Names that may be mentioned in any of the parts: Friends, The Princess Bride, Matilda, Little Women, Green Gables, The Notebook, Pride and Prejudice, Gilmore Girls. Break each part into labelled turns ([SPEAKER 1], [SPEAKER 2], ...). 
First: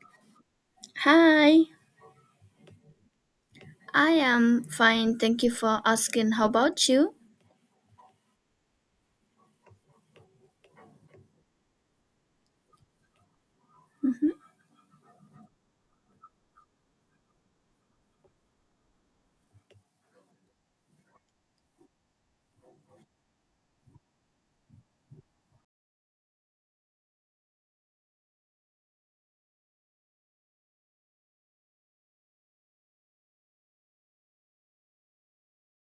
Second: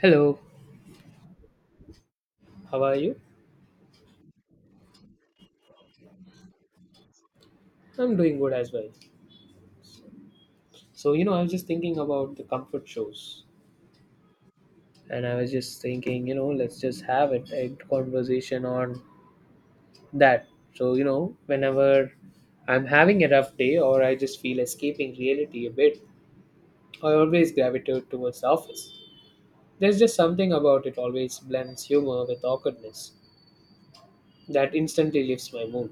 [SPEAKER 1] Hello,
[SPEAKER 2] Hi,
[SPEAKER 1] how are you?
[SPEAKER 2] I am fine. Thank you for asking. How about you?
[SPEAKER 1] I'm doing good as well. So, I was just thinking about the comfort shows,
[SPEAKER 2] Mhm.
[SPEAKER 1] and I was just thinking, let's just have it a conversation on that. So, whenever I'm having a rough day or I just feel escaping reality a bit, I always gravitate towards the office. There's just something about it always blends humor with awkwardness that instantly lifts my mood.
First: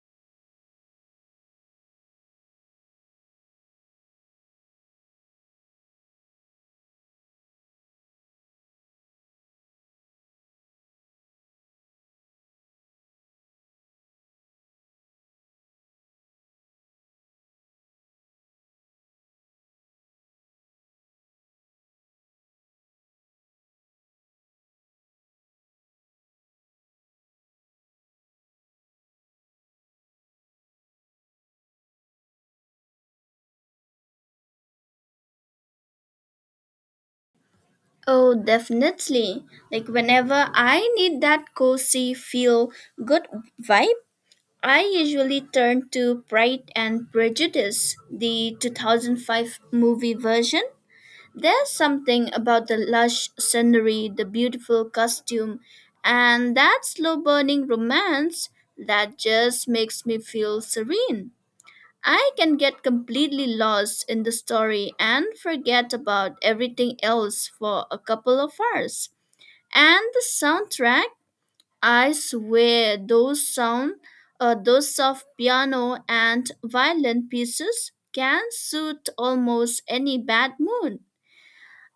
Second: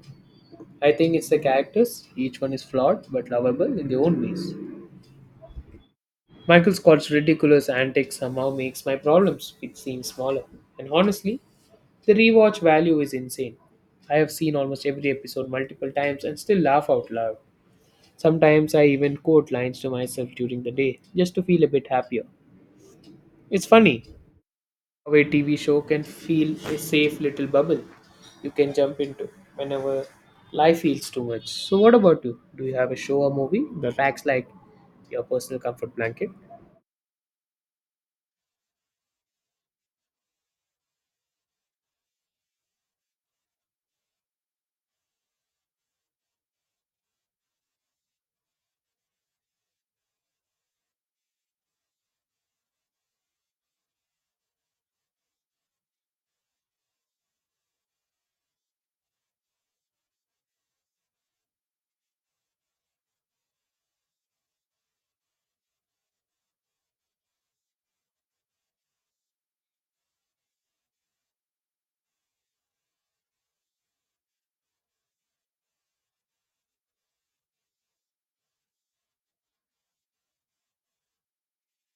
[SPEAKER 1] I think it's the characters, each one is flawed but lovable in their own ways. Michael Scott's ridiculous antics somehow makes my problems seem smaller. And honestly, the rewatch value is insane. I have seen almost every episode multiple times and still laugh out loud. Sometimes I even quote lines to myself during the day just to feel a bit happier. It's funny how a TV show can feel a safe little bubble you can jump into whenever life feels too much. So, what about you? Do you have a show or movie that acts like your personal comfort blanket?
[SPEAKER 2] Oh, definitely. Like, whenever I need that cozy, feel good vibe, I usually turn to Pride and Prejudice, the 2005 movie version. There's something about the lush scenery, the beautiful costume, and that slow burning romance that just makes me feel serene. I can get completely lost in the story and forget about everything else for a couple of hours. And the soundtrack, I swear those sound those soft piano and violin pieces can suit almost any bad mood.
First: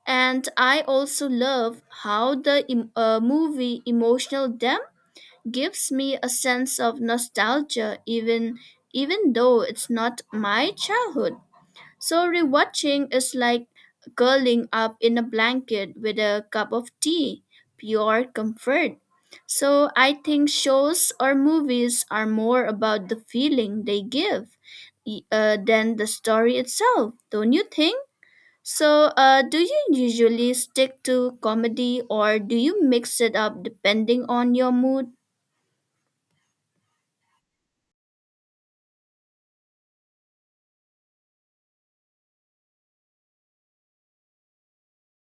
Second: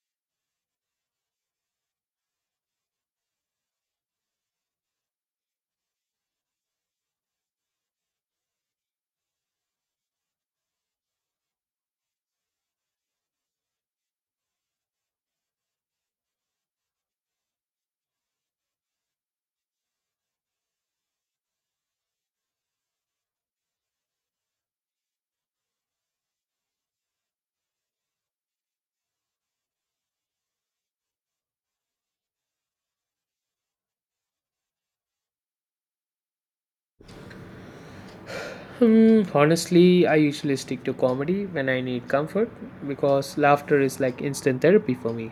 [SPEAKER 2] And I also love how the movie emotional depth gives me a sense of nostalgia even though it's not my childhood. So rewatching is like curling up in a blanket with a cup of tea, pure comfort. So I think shows or movies are more about the feeling they give than the story itself, don't you think? So, do you usually stick to comedy or do you mix it up depending on your mood?
[SPEAKER 1] Hmm, honestly, I usually stick to comedy when I need comfort because laughter is like instant therapy for me.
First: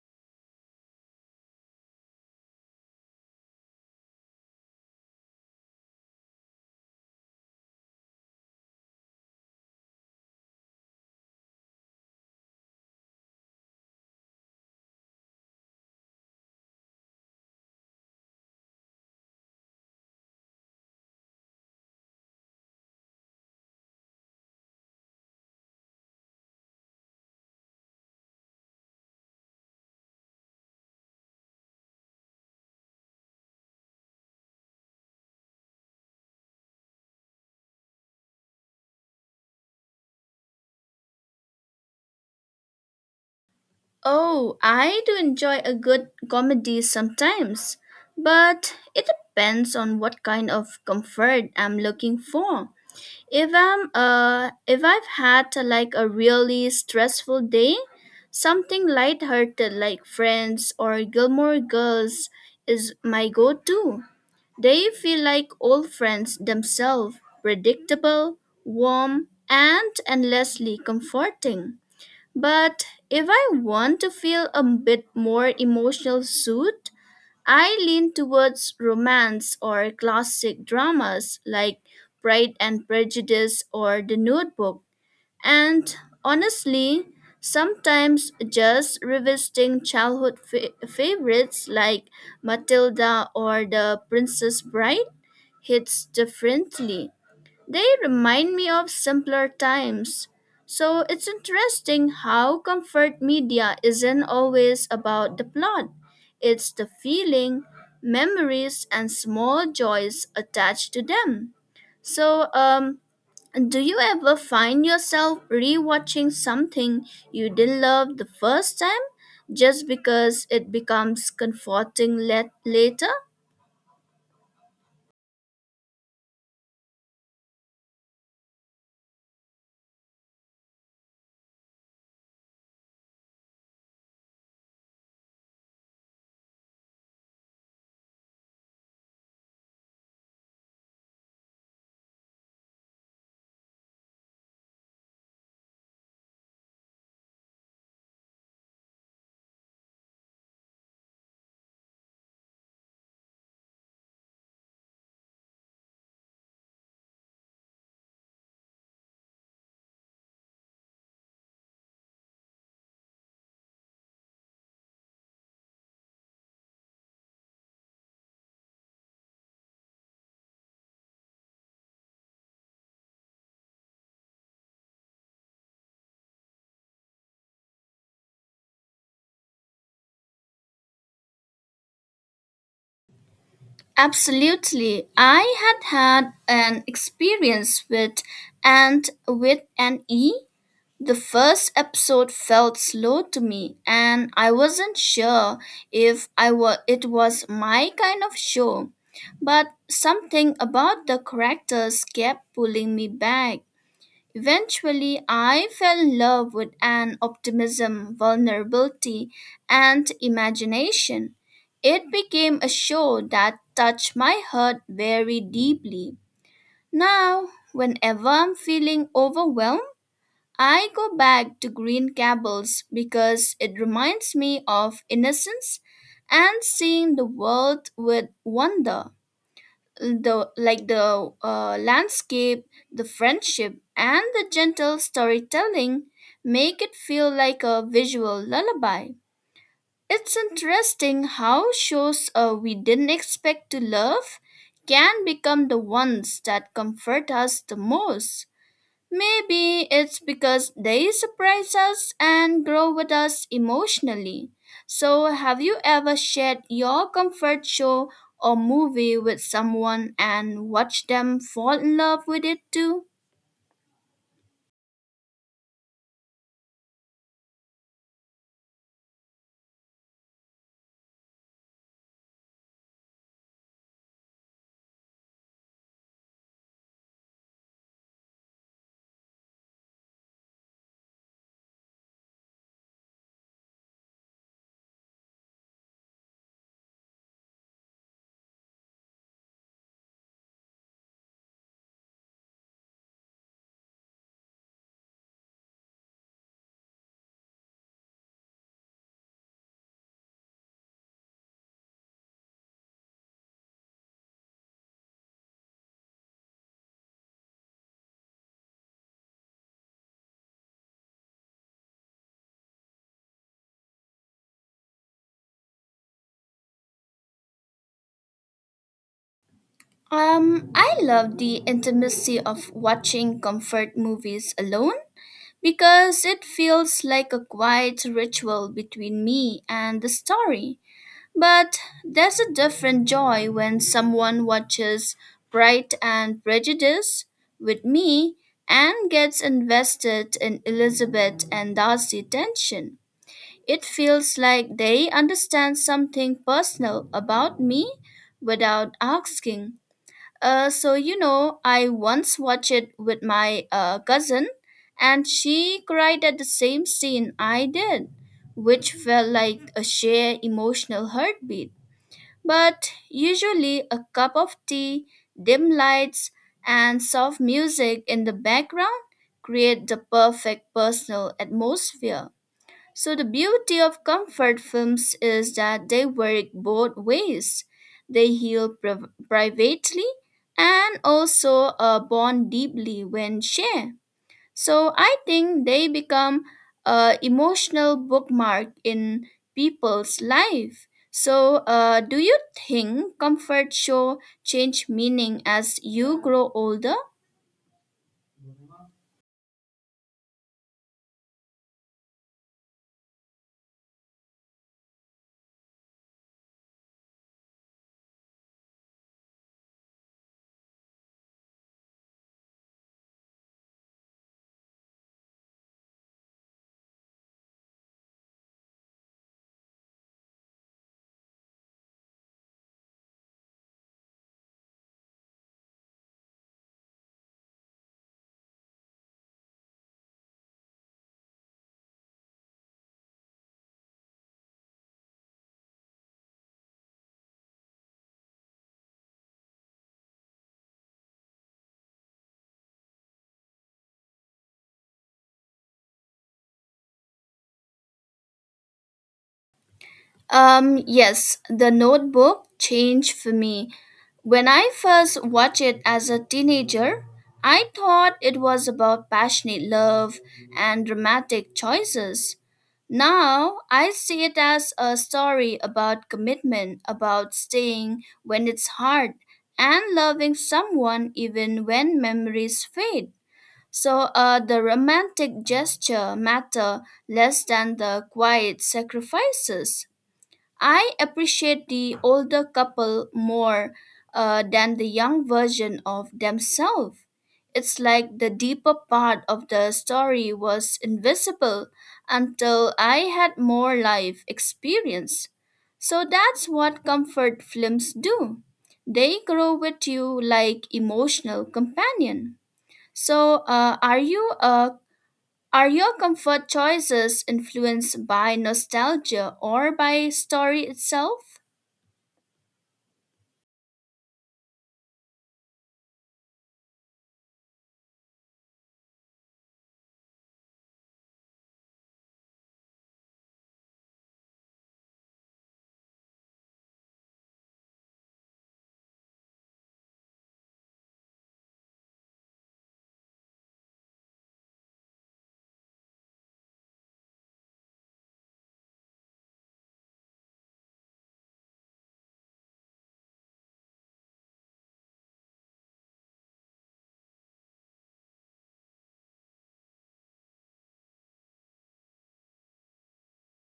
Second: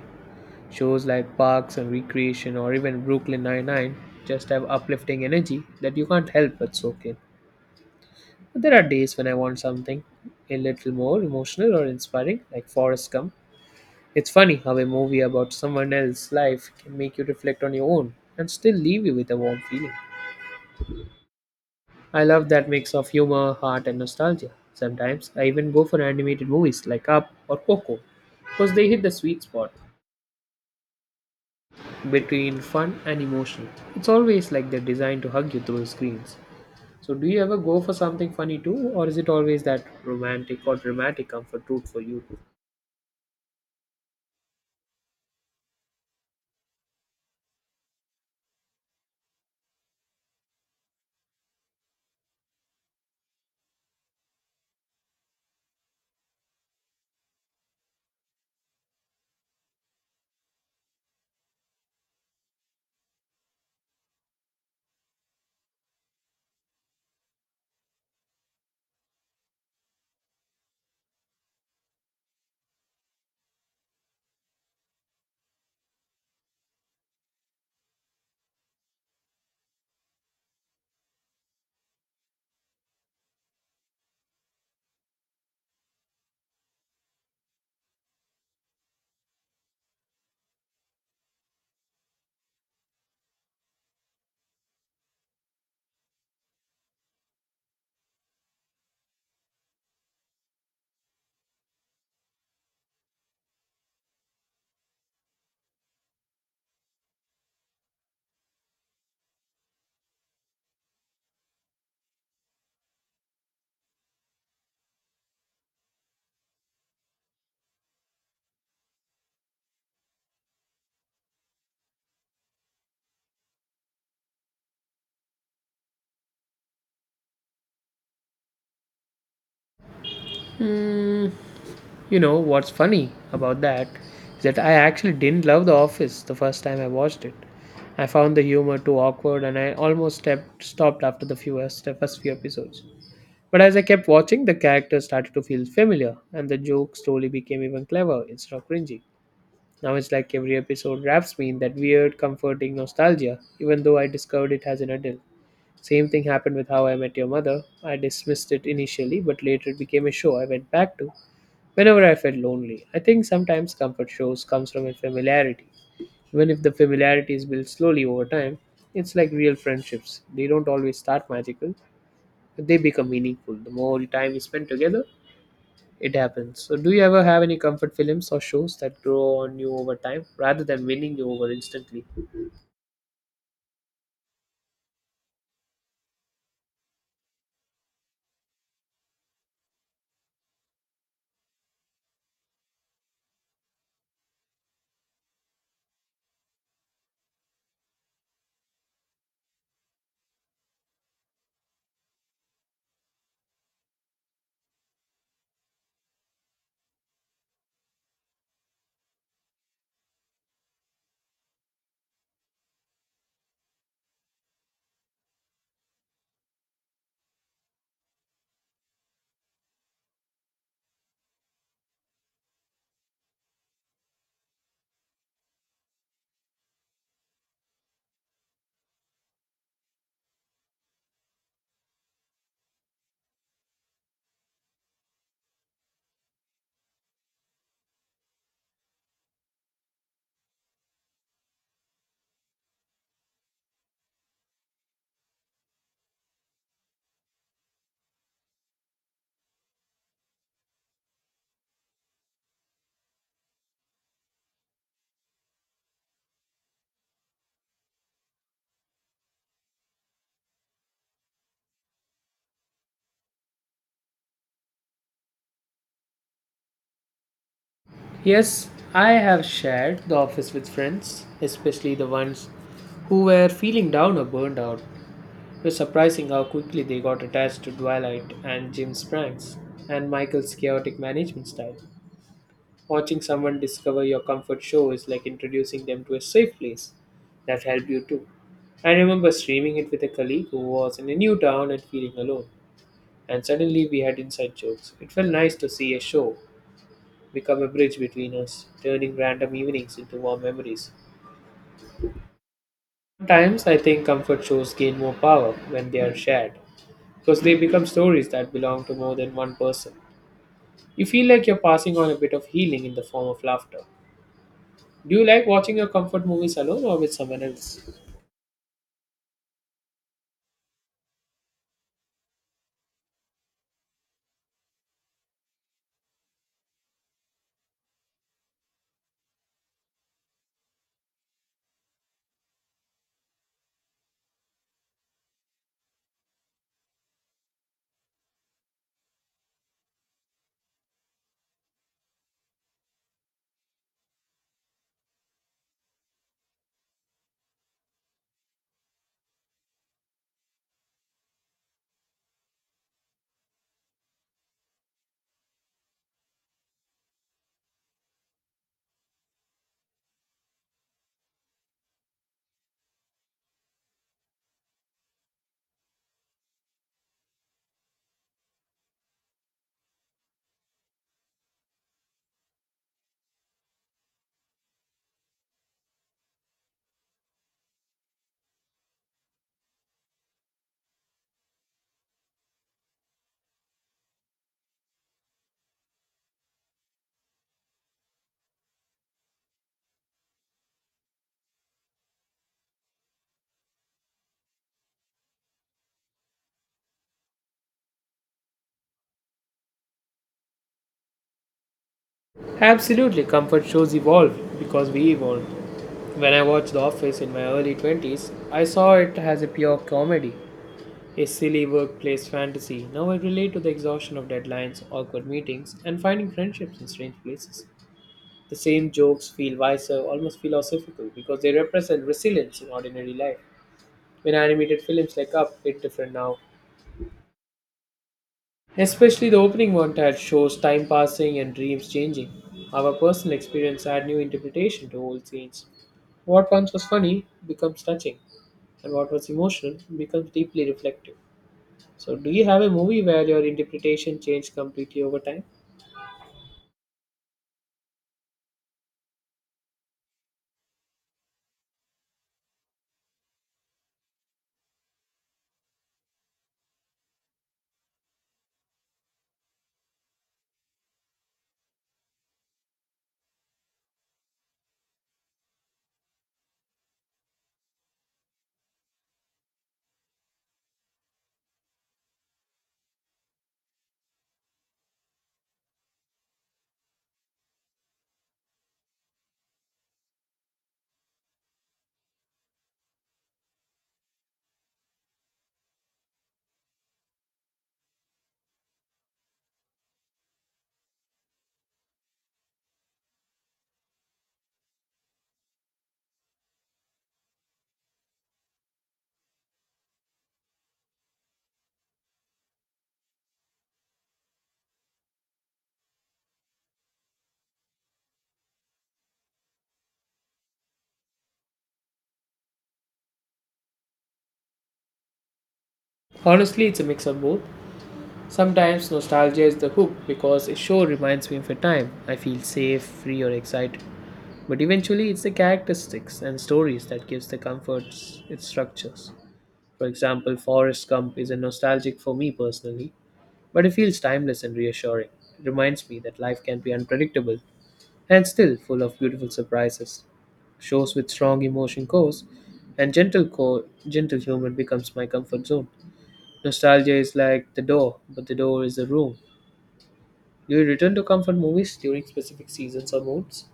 [SPEAKER 1] Shows like Parks and Recreation or even Brooklyn Nine-Nine just have uplifting energy that you can't help but soak in. But there are days when I want something a little more emotional or inspiring, like Forrest Gump. It's funny how a movie about someone else's life can make you reflect on your own and still leave you with a warm feeling. I love that mix of humor, heart, and nostalgia. Sometimes I even go for animated movies like Up or Coco because they hit the sweet spot between fun and emotion. It's always like they're designed to hug you through screens. So, do you ever go for something funny too, or is it always that romantic or dramatic comfort route for you too?
[SPEAKER 2] Oh, I do enjoy a good comedy sometimes, but it depends on what kind of comfort I'm looking for. If I've had like a really stressful day, something lighthearted like Friends or Gilmore Girls is my go-to. They feel like old friends themselves, predictable, warm, and endlessly comforting. But if I want to feel a bit more emotional suit, I lean towards romance or classic dramas like Pride and Prejudice or The Notebook. And honestly, sometimes just revisiting childhood favorites like Matilda or The Princess Bride hits differently. They remind me of simpler times. So it's interesting how comfort media isn't always about the plot. It's the feeling, memories, and small joys attached to them. So, do you ever find yourself rewatching something you didn't love the first time just because it becomes comforting later?
[SPEAKER 1] Hmm. You know what's funny about that is that I actually didn't love The Office the first time I watched it. I found the humor too awkward and I almost stepped, stopped after the few, the first few episodes. But as I kept watching, the characters started to feel familiar and the joke slowly became even clever instead of cringy. Now it's like every episode wraps me in that weird, comforting nostalgia, even though I discovered it as an adult. Same thing happened with How I Met Your Mother. I dismissed it initially, but later it became a show I went back to whenever I felt lonely. I think sometimes comfort shows comes from a familiarity. Even if the familiarity is built slowly over time, it's like real friendships. They don't always start magical, but they become meaningful. The more time you spend together, it happens. So, do you ever have any comfort films or shows that grow on you over time rather than winning you over instantly?
[SPEAKER 2] Absolutely. I had an experience with and with an E. The first episode felt slow to me and I wasn't sure if I were it was my kind of show. But something about the characters kept pulling me back. Eventually, I fell in love with an optimism, vulnerability, and imagination. It became a show that touched my heart very deeply. Now, whenever I'm feeling overwhelmed, I go back to Green Gables because it reminds me of innocence and seeing the world with wonder the landscape, the friendship, and the gentle storytelling make it feel like a visual lullaby. It's interesting how shows we didn't expect to love can become the ones that comfort us the most. Maybe it's because they surprise us and grow with us emotionally. So, have you ever shared your comfort show or movie with someone and watched them fall in love with it too?
[SPEAKER 1] Yes, I have shared the office with friends, especially the ones who were feeling down or burned out. It was surprising how quickly they got attached to Twilight and Jim's pranks and Michael's chaotic management style. Watching someone discover your comfort show is like introducing them to a safe place that helped you too. I remember streaming it with a colleague who was in a new town and feeling alone. And suddenly we had inside jokes. It felt nice to see a show become a bridge between us, turning random evenings into warm memories. Sometimes I think comfort shows gain more power when they are shared because they become stories that belong to more than one person. You feel like you're passing on a bit of healing in the form of laughter. Do you like watching your comfort movies alone or with someone else?
[SPEAKER 2] I love the intimacy of watching comfort movies alone because it feels like a quiet ritual between me and the story. But there's a different joy when someone watches Pride and Prejudice with me and gets invested in Elizabeth and Darcy tension. It feels like they understand something personal about me without asking. So, you know, I once watched it with my cousin, and she cried at the same scene I did, which felt like a shared emotional heartbeat. But usually a cup of tea, dim lights, and soft music in the background create the perfect personal atmosphere. So the beauty of comfort films is that they work both ways. They heal privately and also bond deeply when shared. So I think they become a emotional bookmark in people's life. So do you think comfort show change meaning as you grow older?
[SPEAKER 1] Absolutely, comfort shows evolve because we evolved. When I watched The Office in my early 20s, I saw it as a pure comedy, a silly workplace fantasy. Now I relate to the exhaustion of deadlines, awkward meetings, and finding friendships in strange places. The same jokes feel wiser, almost philosophical, because they represent resilience in ordinary life. When animated films like Up hit different now, especially the opening montage shows time passing and dreams changing. Our personal experience add new interpretation to old scenes. What once was funny becomes touching, and what was emotional becomes deeply reflective. So, do you have a movie where your interpretation changed completely over time?
[SPEAKER 2] Yes, the notebook changed for me. When I first watched it as a teenager, I thought it was about passionate love and dramatic choices. Now, I see it as a story about commitment, about staying when it's hard, and loving someone even when memories fade. So, the romantic gesture matter less than the quiet sacrifices. I appreciate the older couple more than the young version of themselves. It's like the deeper part of the story was invisible until I had more life experience. So that's what comfort films do. They grow with you like emotional companion. So, are your comfort choices influenced by nostalgia or by story itself?
[SPEAKER 1] Honestly, it's a mix of both. Sometimes nostalgia is the hook because a show reminds me of a time I feel safe, free, or excited. But eventually, it's the characteristics and stories that gives the comforts its structures. For example, Forrest Gump is a nostalgic for me personally, but it feels timeless and reassuring. It reminds me that life can be unpredictable and still full of beautiful surprises. Shows with strong emotion cores and gentle core, gentle humor becomes my comfort zone. Nostalgia is like the door, but the door is the room. Do you return to comfort movies during specific seasons or moods?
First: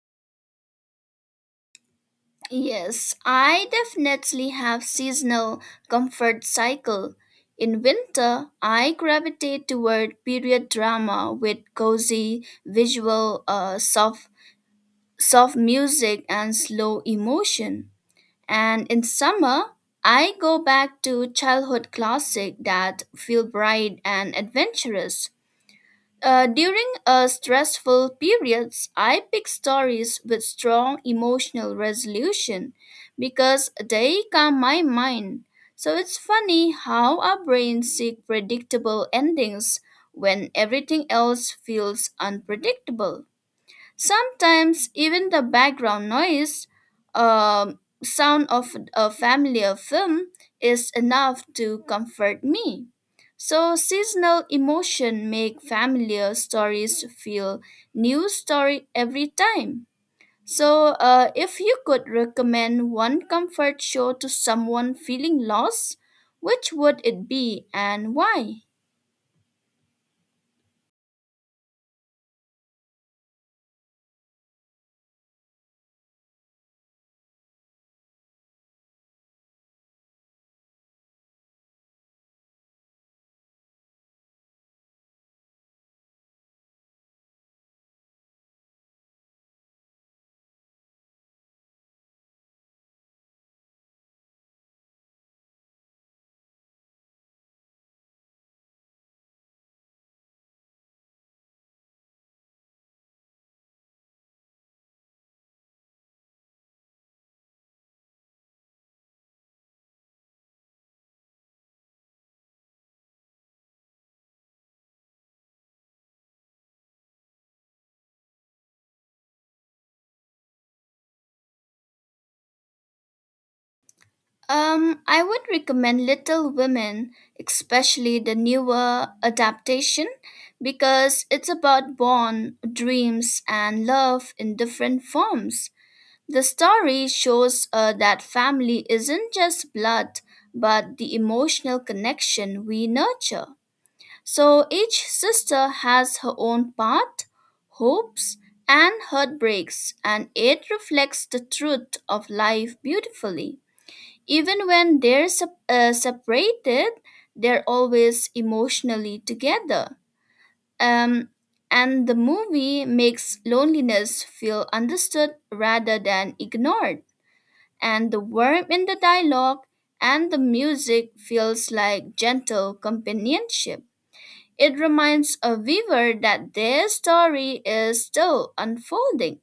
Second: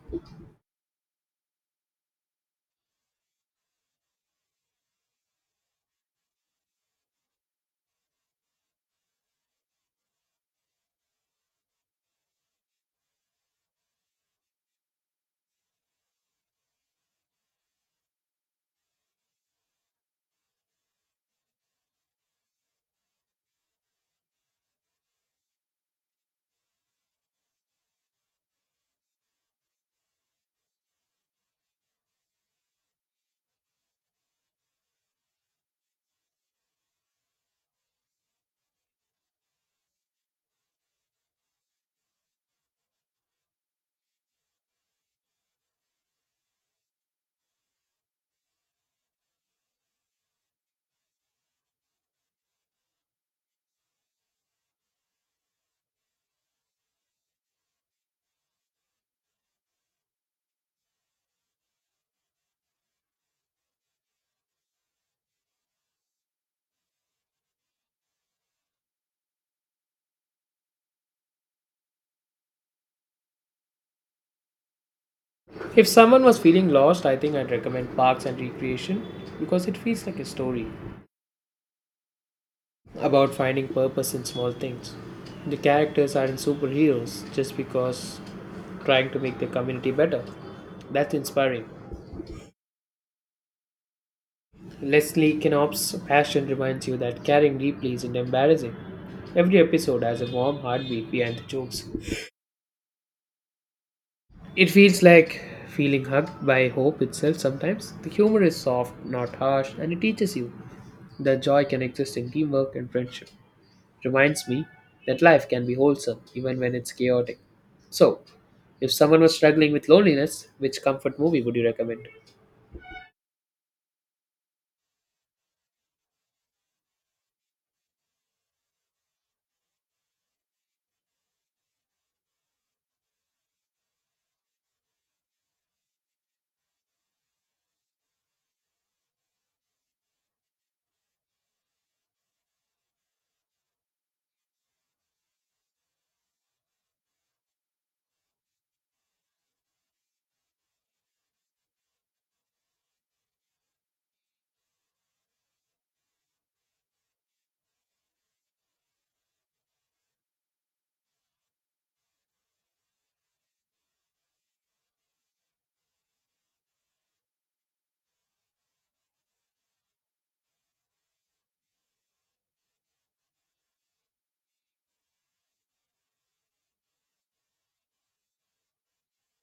[SPEAKER 2] Yes, I definitely have seasonal comfort cycle. In winter, I gravitate toward period drama with cozy visual, soft music and slow emotion. And in summer, I go back to childhood classic that feel bright and adventurous. During stressful periods, I pick stories with strong emotional resolution because they calm my mind. So it's funny how our brains seek predictable endings when everything else feels unpredictable. Sometimes even the background noise, sound of a familiar film, is enough to comfort me. So seasonal emotion make familiar stories feel new story every time. So if you could recommend one comfort show to someone feeling lost, which would it be and why?
[SPEAKER 1] If someone was feeling lost, I think I'd recommend Parks and Recreation because it feels like a story about finding purpose in small things. The characters aren't superheroes just because trying to make the community better. That's inspiring. Leslie Knopf's passion reminds you that caring deeply isn't embarrassing. Every episode has a warm heartbeat behind the jokes. It feels like feeling hugged by hope itself sometimes. The humor is soft, not harsh, and it teaches you the joy can exist in teamwork and friendship. Reminds me that life can be wholesome even when it's chaotic. So, if someone was struggling with loneliness, which comfort movie would you recommend?
[SPEAKER 2] I would recommend Little Women, especially the newer adaptation, because it's about bond, dreams, and love in different forms. The story shows that family isn't just blood, but the emotional connection we nurture. So each sister has her own path, hopes, and heartbreaks, and it reflects the truth of life beautifully. Even when they're separated, they're always emotionally together. Um, and the movie makes loneliness feel understood rather than ignored. And the warmth in the dialogue and the music feels like gentle companionship. It reminds a viewer that their story is still unfolding.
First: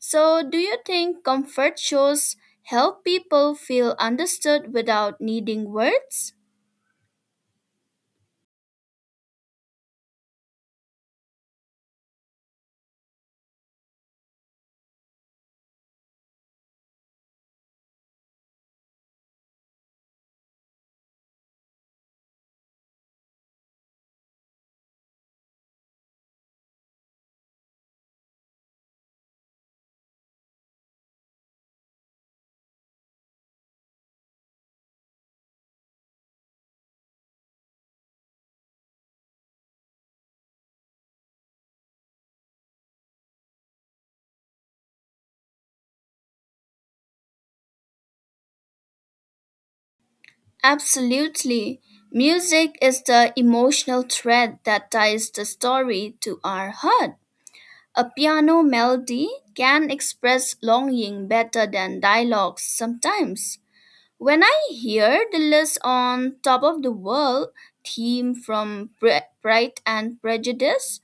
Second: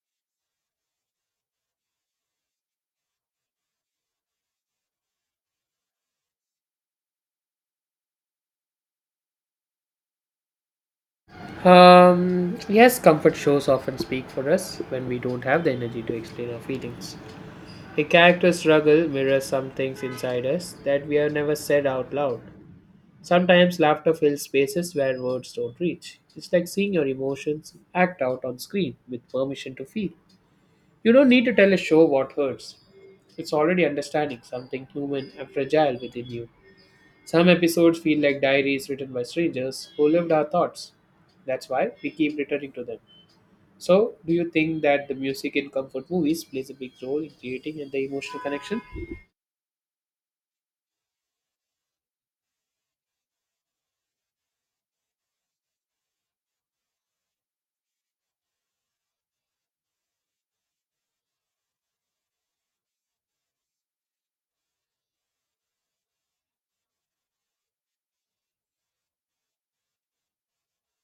[SPEAKER 2] So, do you think comfort shows help people feel understood without needing words?
[SPEAKER 1] Yes, comfort shows often speak for us when we don't have the energy to explain our feelings. A character's struggle mirrors some things inside us that we have never said out loud. Sometimes laughter fills spaces where words don't reach. It's like seeing your emotions act out on screen with permission to feel. You don't need to tell a show what hurts. It's already understanding something human and fragile within you. Some episodes feel like diaries written by strangers who lived our thoughts. That's why we keep returning to them. So, do you think that the music in comfort movies plays a big role in creating the emotional connection?
[SPEAKER 2] Absolutely. Music is the emotional thread that ties the story to our heart. A piano melody can express longing better than dialogues sometimes. When I hear the list on Top of the World theme from Pride and Prejudice,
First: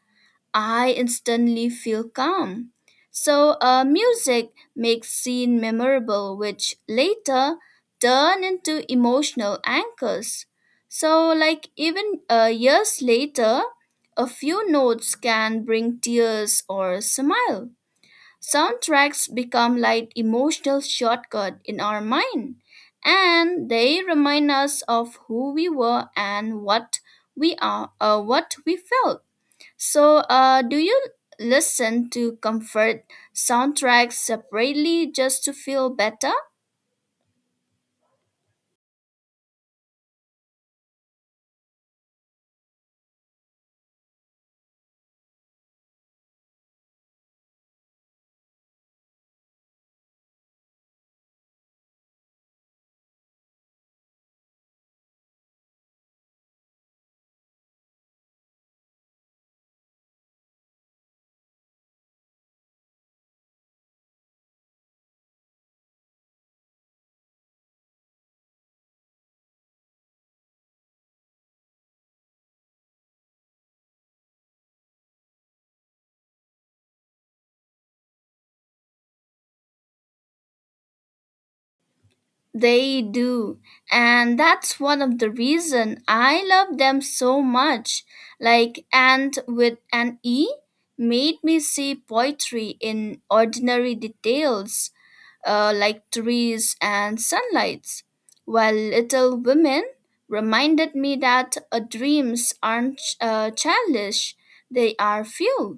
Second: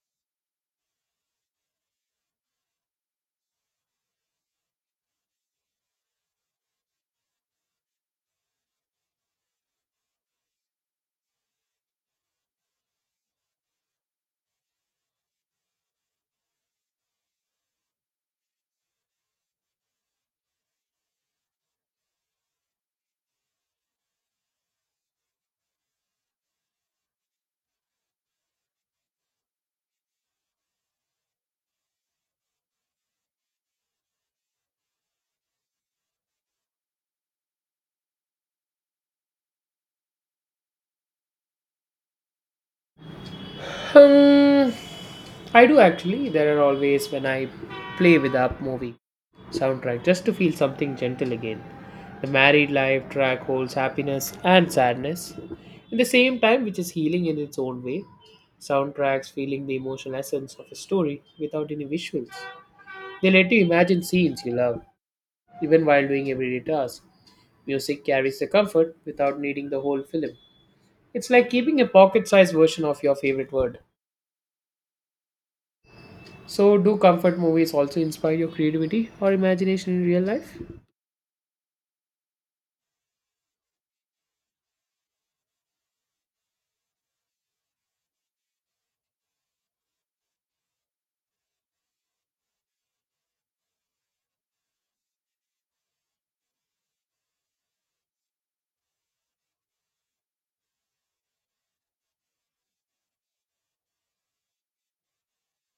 [SPEAKER 2] I instantly feel calm. So, music makes scene memorable, which later turn into emotional anchors. So, like even years later, a few notes can bring tears or a smile. Soundtracks become like emotional shortcut in our mind, and they remind us of who we were and what we are, what we felt. So, do you listen to comfort soundtracks separately just to feel better?
[SPEAKER 1] Hmm. I do actually. There are always when I play with up movie soundtrack just to feel something gentle again. The married life track holds happiness and sadness in the same time, which is healing in its own way. Soundtracks feeling the emotional essence of a story without any visuals. They let you imagine scenes you love, even while doing everyday tasks. Music carries the comfort without needing the whole film. It's like keeping a pocket sized version of your favorite word. So, do comfort movies also inspire your creativity or imagination in real life?
[SPEAKER 2] They do, and that's one of the reason I love them so much. Like "and" with an e made me see poetry in ordinary details, like trees and sunlights. While Little Women reminded me that dreams aren't childish; they are fuel.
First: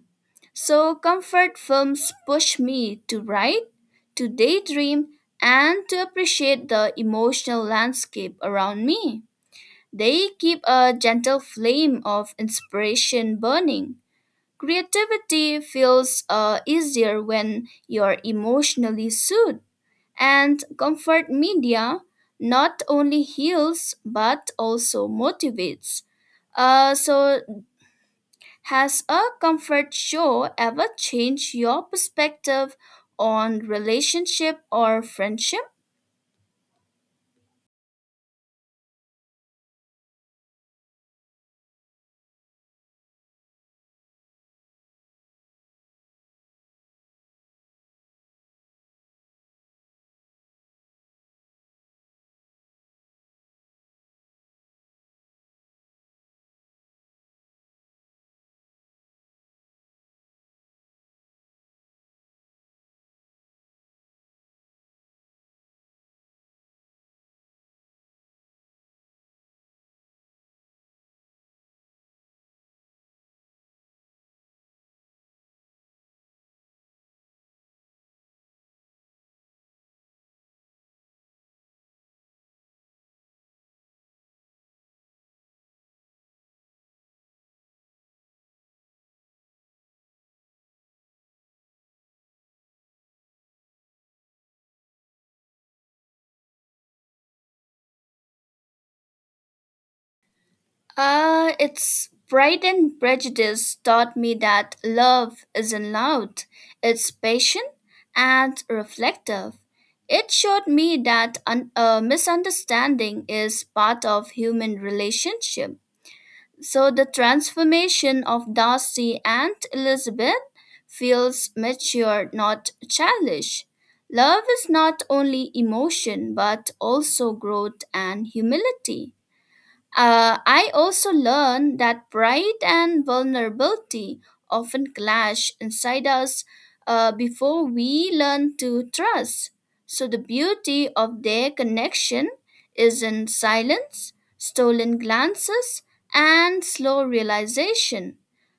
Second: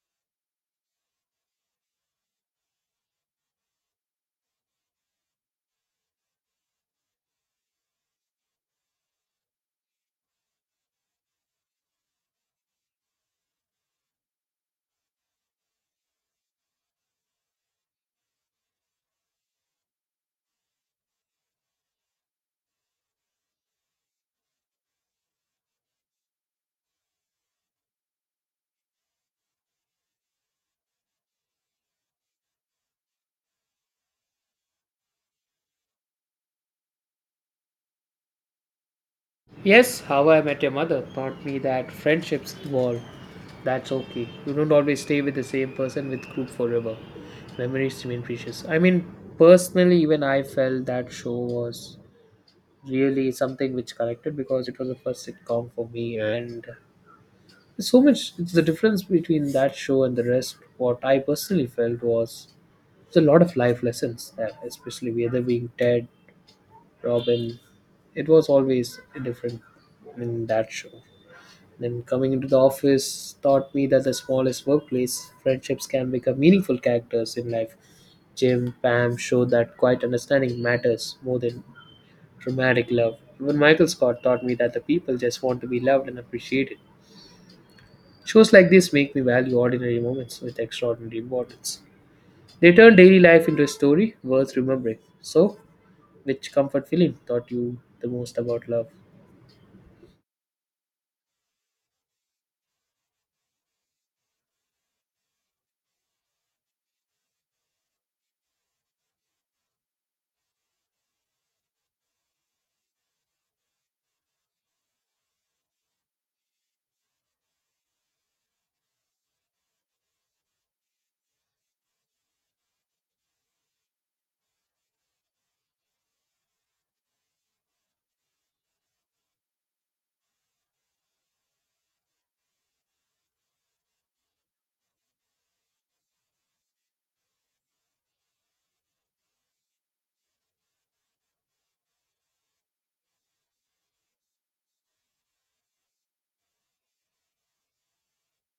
[SPEAKER 2] So, comfort films push me to write, to daydream, and to appreciate the emotional landscape around me. They keep a gentle flame of inspiration burning. Creativity feels easier when you're emotionally soothed, and comfort media not only heals but also motivates. So has a comfort show ever changed your perspective on relationship or friendship?
[SPEAKER 1] Yes, How I Met Your Mother taught me that friendships evolve. That's okay. You don't always stay with the same person with group forever. Memories remain precious. I mean, personally, even I felt that show was really something which connected because it was the first sitcom for me, and so much. It's the difference between that show and the rest. What I personally felt was there's a lot of life lessons there, especially whether being Ted Robin. It was always different in that show. Then coming into the office taught me that the smallest workplace, friendships can become meaningful characters in life. Jim, Pam showed that quiet understanding matters more than dramatic love. Even Michael Scott taught me that the people just want to be loved and appreciated. Shows like this make me value ordinary moments with extraordinary importance. They turn daily life into a story worth remembering. So, which comfort film taught you the most about love?
[SPEAKER 2] It's Pride and Prejudice taught me that love isn't loud, it's patient and reflective. It showed me that a misunderstanding is part of human relationship. So the transformation of Darcy and Elizabeth feels mature, not childish. Love is not only emotion, but also growth and humility. I also learned that pride and vulnerability often clash inside us before we learn to trust. So, the beauty of their connection is in silence, stolen glances, and slow realization.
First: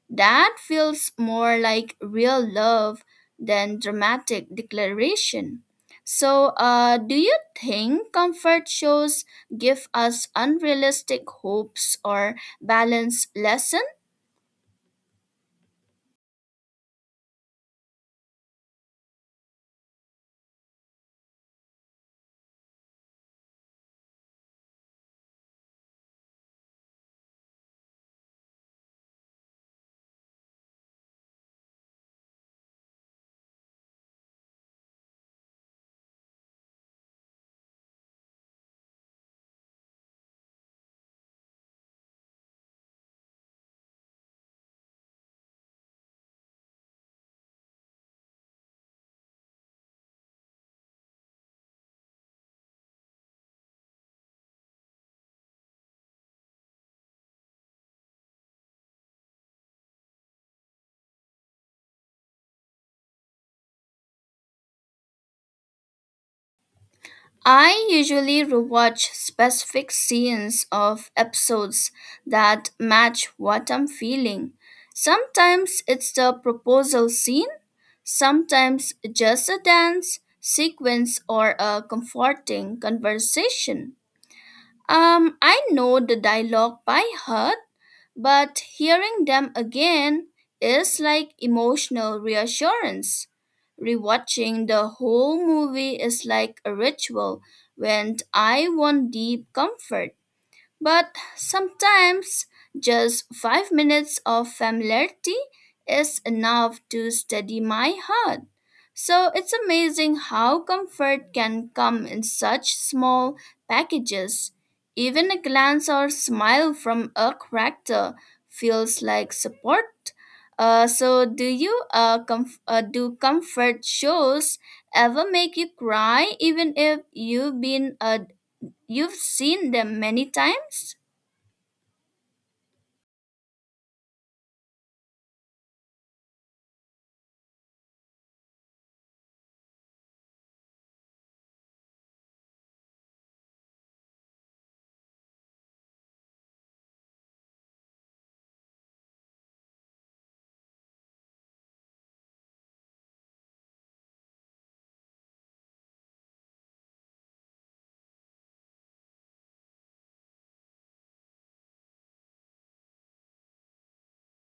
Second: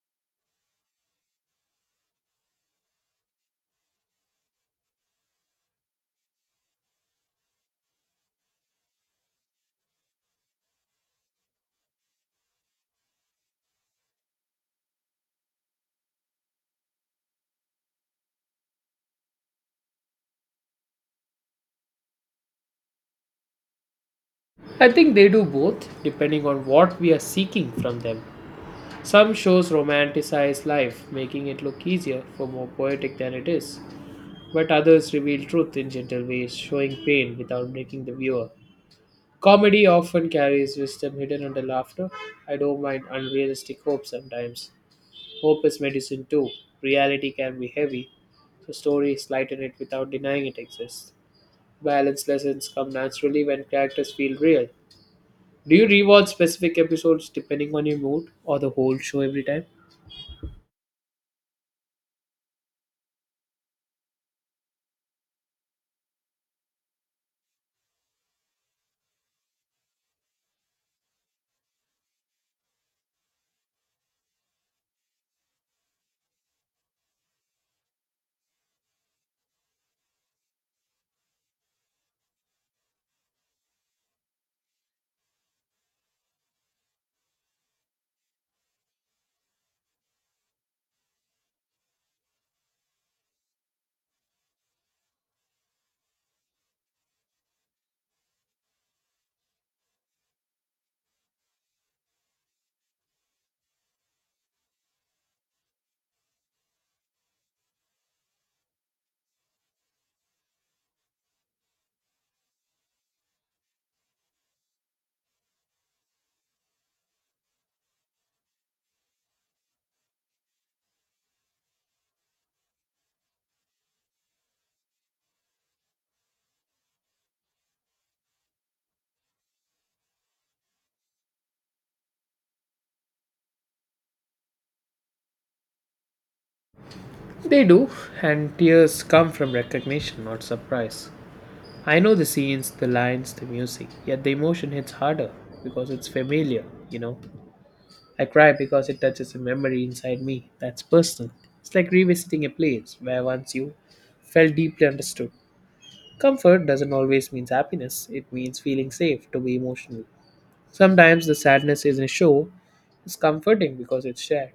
[SPEAKER 2] That feels more like real love than dramatic declaration. So, do you think comfort shows give us unrealistic hopes or balance lesson.
[SPEAKER 1] I think they do both, depending on what we are seeking from them. Some shows romanticize life, making it look easier for more poetic than it is, but others reveal truth in gentle ways, showing pain without breaking the viewer. Comedy often carries wisdom hidden under laughter. I don't mind unrealistic hope sometimes. Hope is medicine too. Reality can be heavy, so stories lighten it without denying it exists. Balanced lessons come naturally when characters feel real. Do you rewatch specific episodes depending on your mood or the whole show every time?
[SPEAKER 2] I usually rewatch specific scenes of episodes that match what I'm feeling. Sometimes it's the proposal scene, sometimes just a dance sequence or a comforting conversation. I know the dialogue by heart but hearing them again is like emotional reassurance. Rewatching the whole movie is like a ritual when I want deep comfort. But sometimes just 5 minutes of familiarity is enough to steady my heart. So it's amazing how comfort can come in such small packages. Even a glance or smile from a character feels like support. So do comfort shows ever make you cry even if you've seen them many times?
[SPEAKER 1] They do, and tears come from recognition, not surprise. I know the scenes, the lines, the music, yet the emotion hits harder because it's familiar. I cry because it touches a memory inside me that's personal. It's like revisiting a place where once you felt deeply understood. Comfort doesn't always mean happiness, it means feeling safe to be emotional. Sometimes the sadness in a show is comforting because it's shared.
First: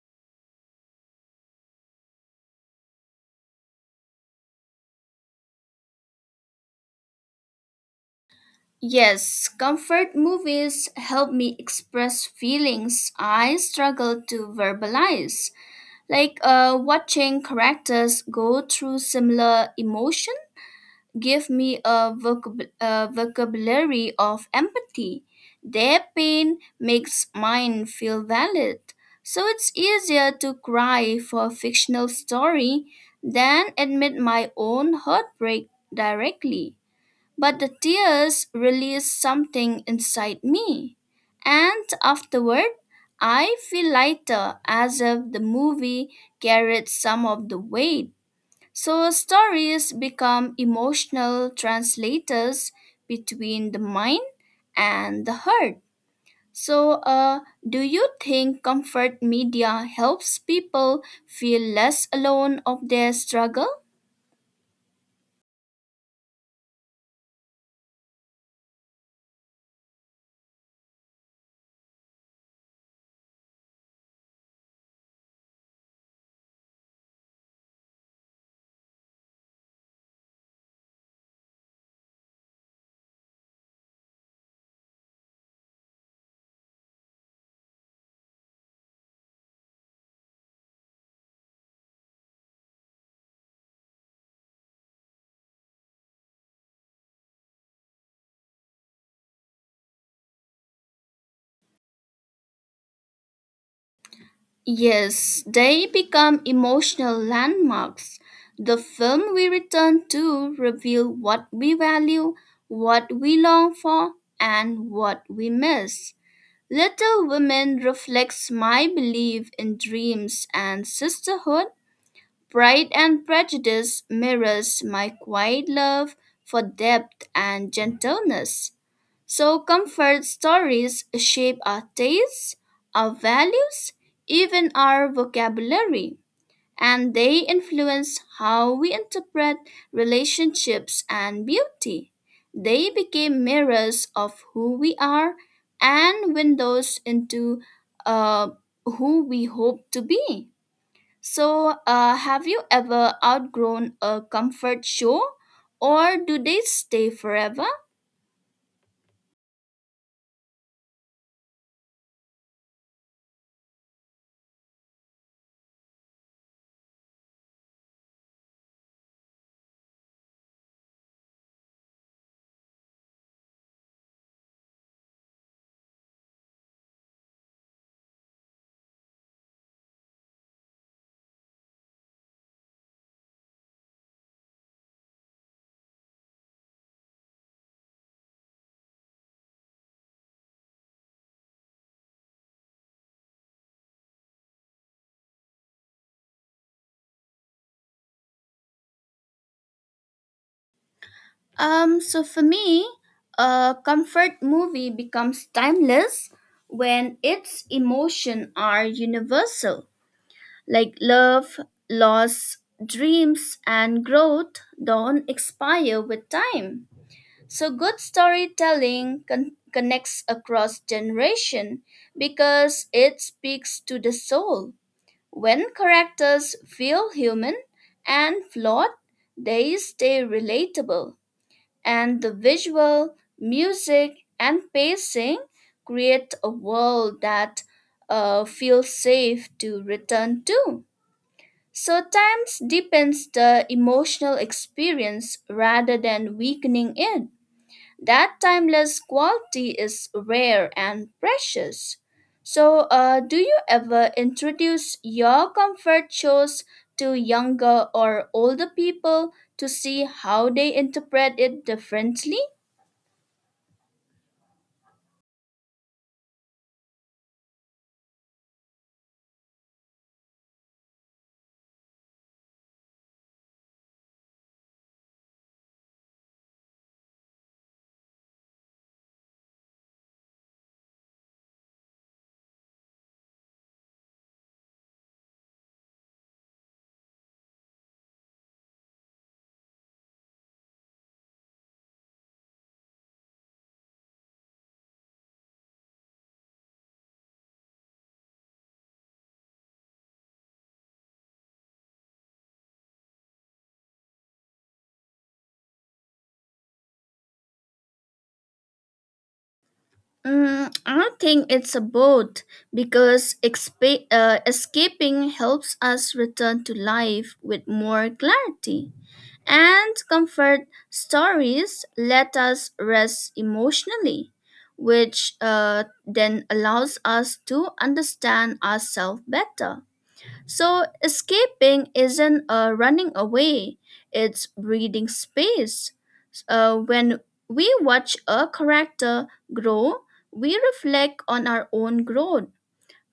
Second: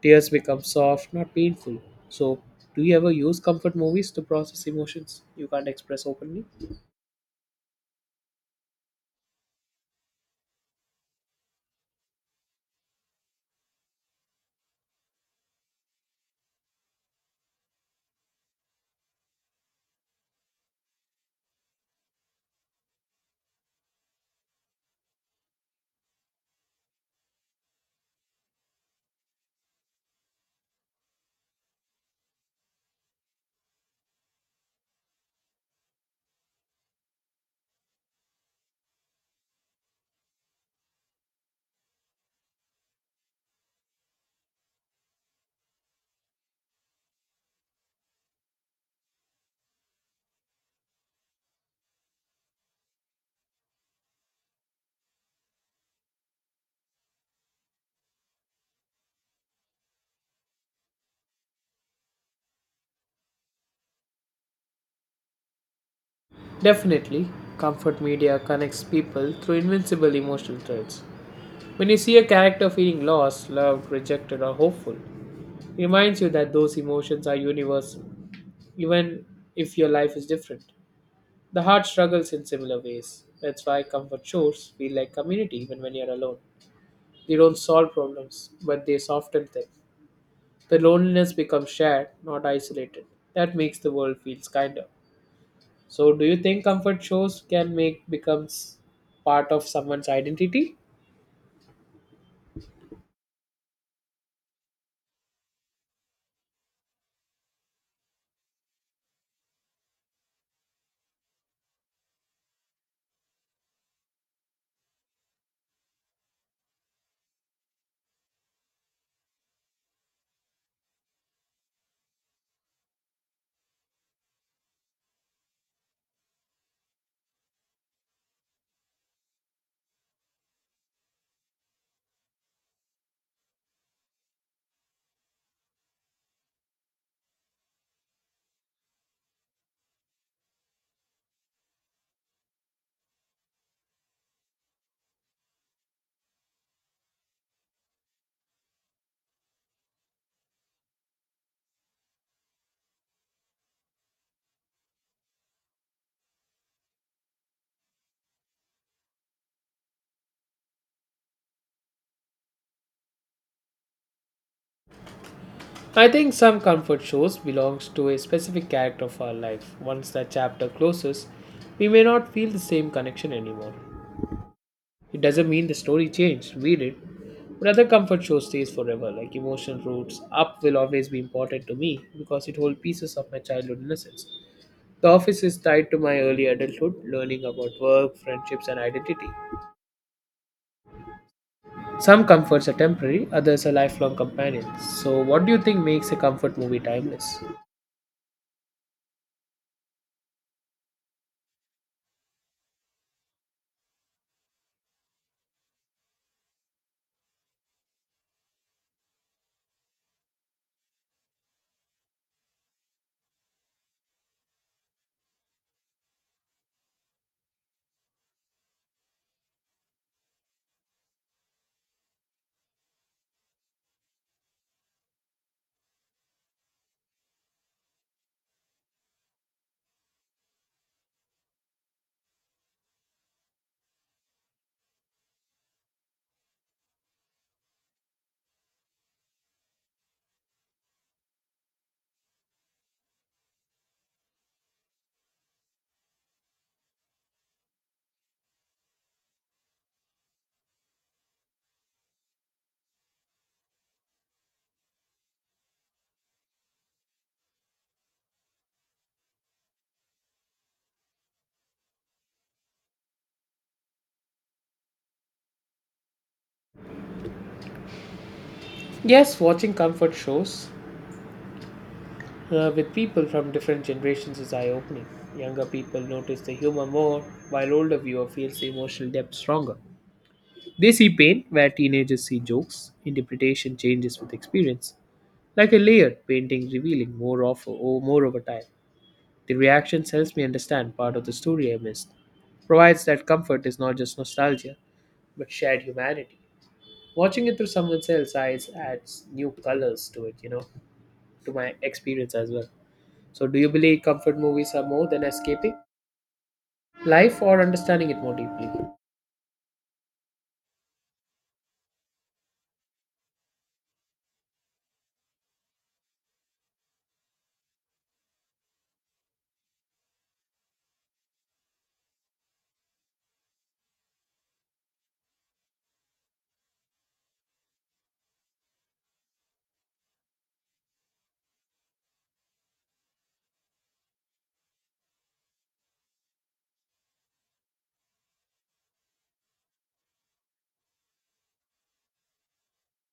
[SPEAKER 1] Tears become soft, not painful. So, do you ever use comfort movies to process emotions you can't express openly?
[SPEAKER 2] Yes, comfort movies help me express feelings I struggle to verbalize. Like watching characters go through similar emotion give me a vocabulary of empathy. Their pain makes mine feel valid. So it's easier to cry for a fictional story than admit my own heartbreak directly. But the tears released something inside me. And afterward, I feel lighter as if the movie carried some of the weight. So stories become emotional translators between the mind and the heart. So, do you think comfort media helps people feel less alone of their struggle?
[SPEAKER 1] Definitely, comfort media connects people through invincible emotional threads. When you see a character feeling lost, loved, rejected, or hopeful, it reminds you that those emotions are universal, even if your life is different. The heart struggles in similar ways. That's why comfort shows feel like community even when you're alone. They don't solve problems, but they soften them. The loneliness becomes shared, not isolated. That makes the world feels kinder. So, do you think comfort shows can make becomes part of someone's identity?
[SPEAKER 2] Yes, they become emotional landmarks. The film we return to reveal what we value, what we long for, and what we miss. Little Women reflects my belief in dreams and sisterhood. Pride and Prejudice mirrors my quiet love for depth and gentleness. So comfort stories shape our tastes, our values, even our vocabulary, and they influence how we interpret relationships and beauty. They became mirrors of who we are and windows into uh, who we hope to be. So, have you ever outgrown a comfort show, or do they stay forever?
[SPEAKER 1] I think some comfort shows belongs to a specific character of our life. Once that chapter closes, we may not feel the same connection anymore. It doesn't mean the story changed. We did. But other comfort shows stays forever, like emotional roots. Up will always be important to me because it holds pieces of my childhood innocence. The office is tied to my early adulthood, learning about work, friendships, and identity. Some comforts are temporary, others are lifelong companions. So, what do you think makes a comfort movie timeless?
[SPEAKER 2] So for me, a comfort movie becomes timeless when its emotion are universal, like love, loss, dreams, and growth don't expire with time. So good storytelling connects across generation because it speaks to the soul. When characters feel human and flawed, they stay relatable and the visual, music, and pacing create a world that feels safe to return to. So, times deepens the emotional experience rather than weakening it. That timeless quality is rare and precious. So, do you ever introduce your comfort shows to younger or older people to see how they interpret it differently?
[SPEAKER 1] Yes, watching comfort shows with people from different generations is eye opening. Younger people notice the humor more, while older viewer feels the emotional depth stronger. They see pain where teenagers see jokes. Interpretation changes with experience, like a layered painting revealing more, of, or more over time. The reactions helps me understand part of the story I missed, provides that comfort is not just nostalgia, but shared humanity. Watching it through someone else's eyes adds new colors to it, to my experience as well. So, do you believe comfort movies are more than escaping life or understanding it more deeply?
[SPEAKER 2] Mm, I think it's a both because escaping helps us return to life with more clarity, and comfort stories let us rest emotionally, which then allows us to understand ourselves better. So escaping isn't a running away, it's breathing space. When we watch a character grow, we reflect on our own growth.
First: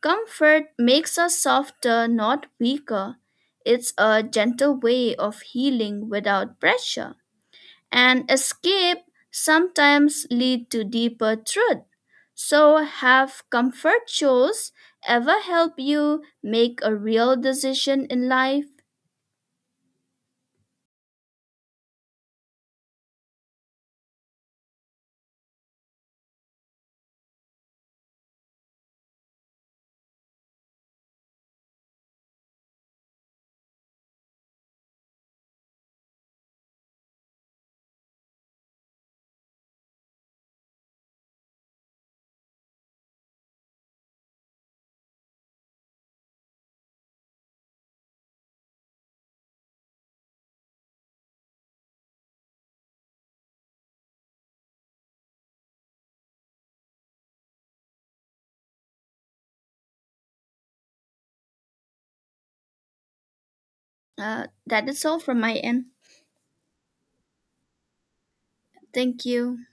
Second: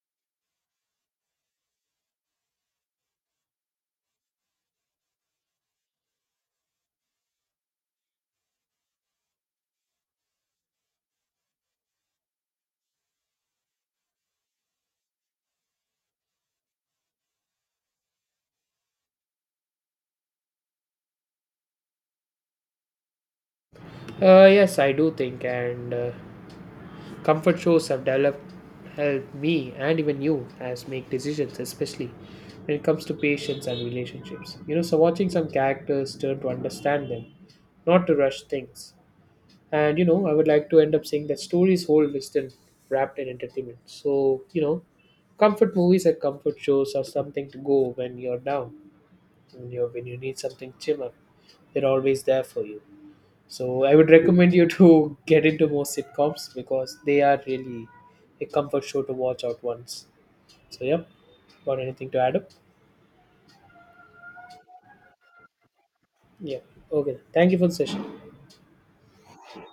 [SPEAKER 2] Comfort makes us softer, not weaker. It's a gentle way of healing without pressure and escape sometimes lead to deeper truth. So, have comfort shows ever help you make a real decision in life?
[SPEAKER 1] Yes, I do think, and comfort shows have developed help me and even you as make decisions, especially when it comes to patience and relationships. So watching some characters turn to understand them not to rush things. And I would like to end up saying that stories hold wisdom wrapped in entertainment. So, comfort movies and comfort shows are something to go when you're down, when you need something cheer up. They're always there for you. So I would recommend you to get into more sitcoms because they are really a comfort show to watch out once. So yeah, got anything to add up?
[SPEAKER 2] That is all from my end.
[SPEAKER 1] Yeah. Okay. Thank you for the session.
[SPEAKER 2] Thank you.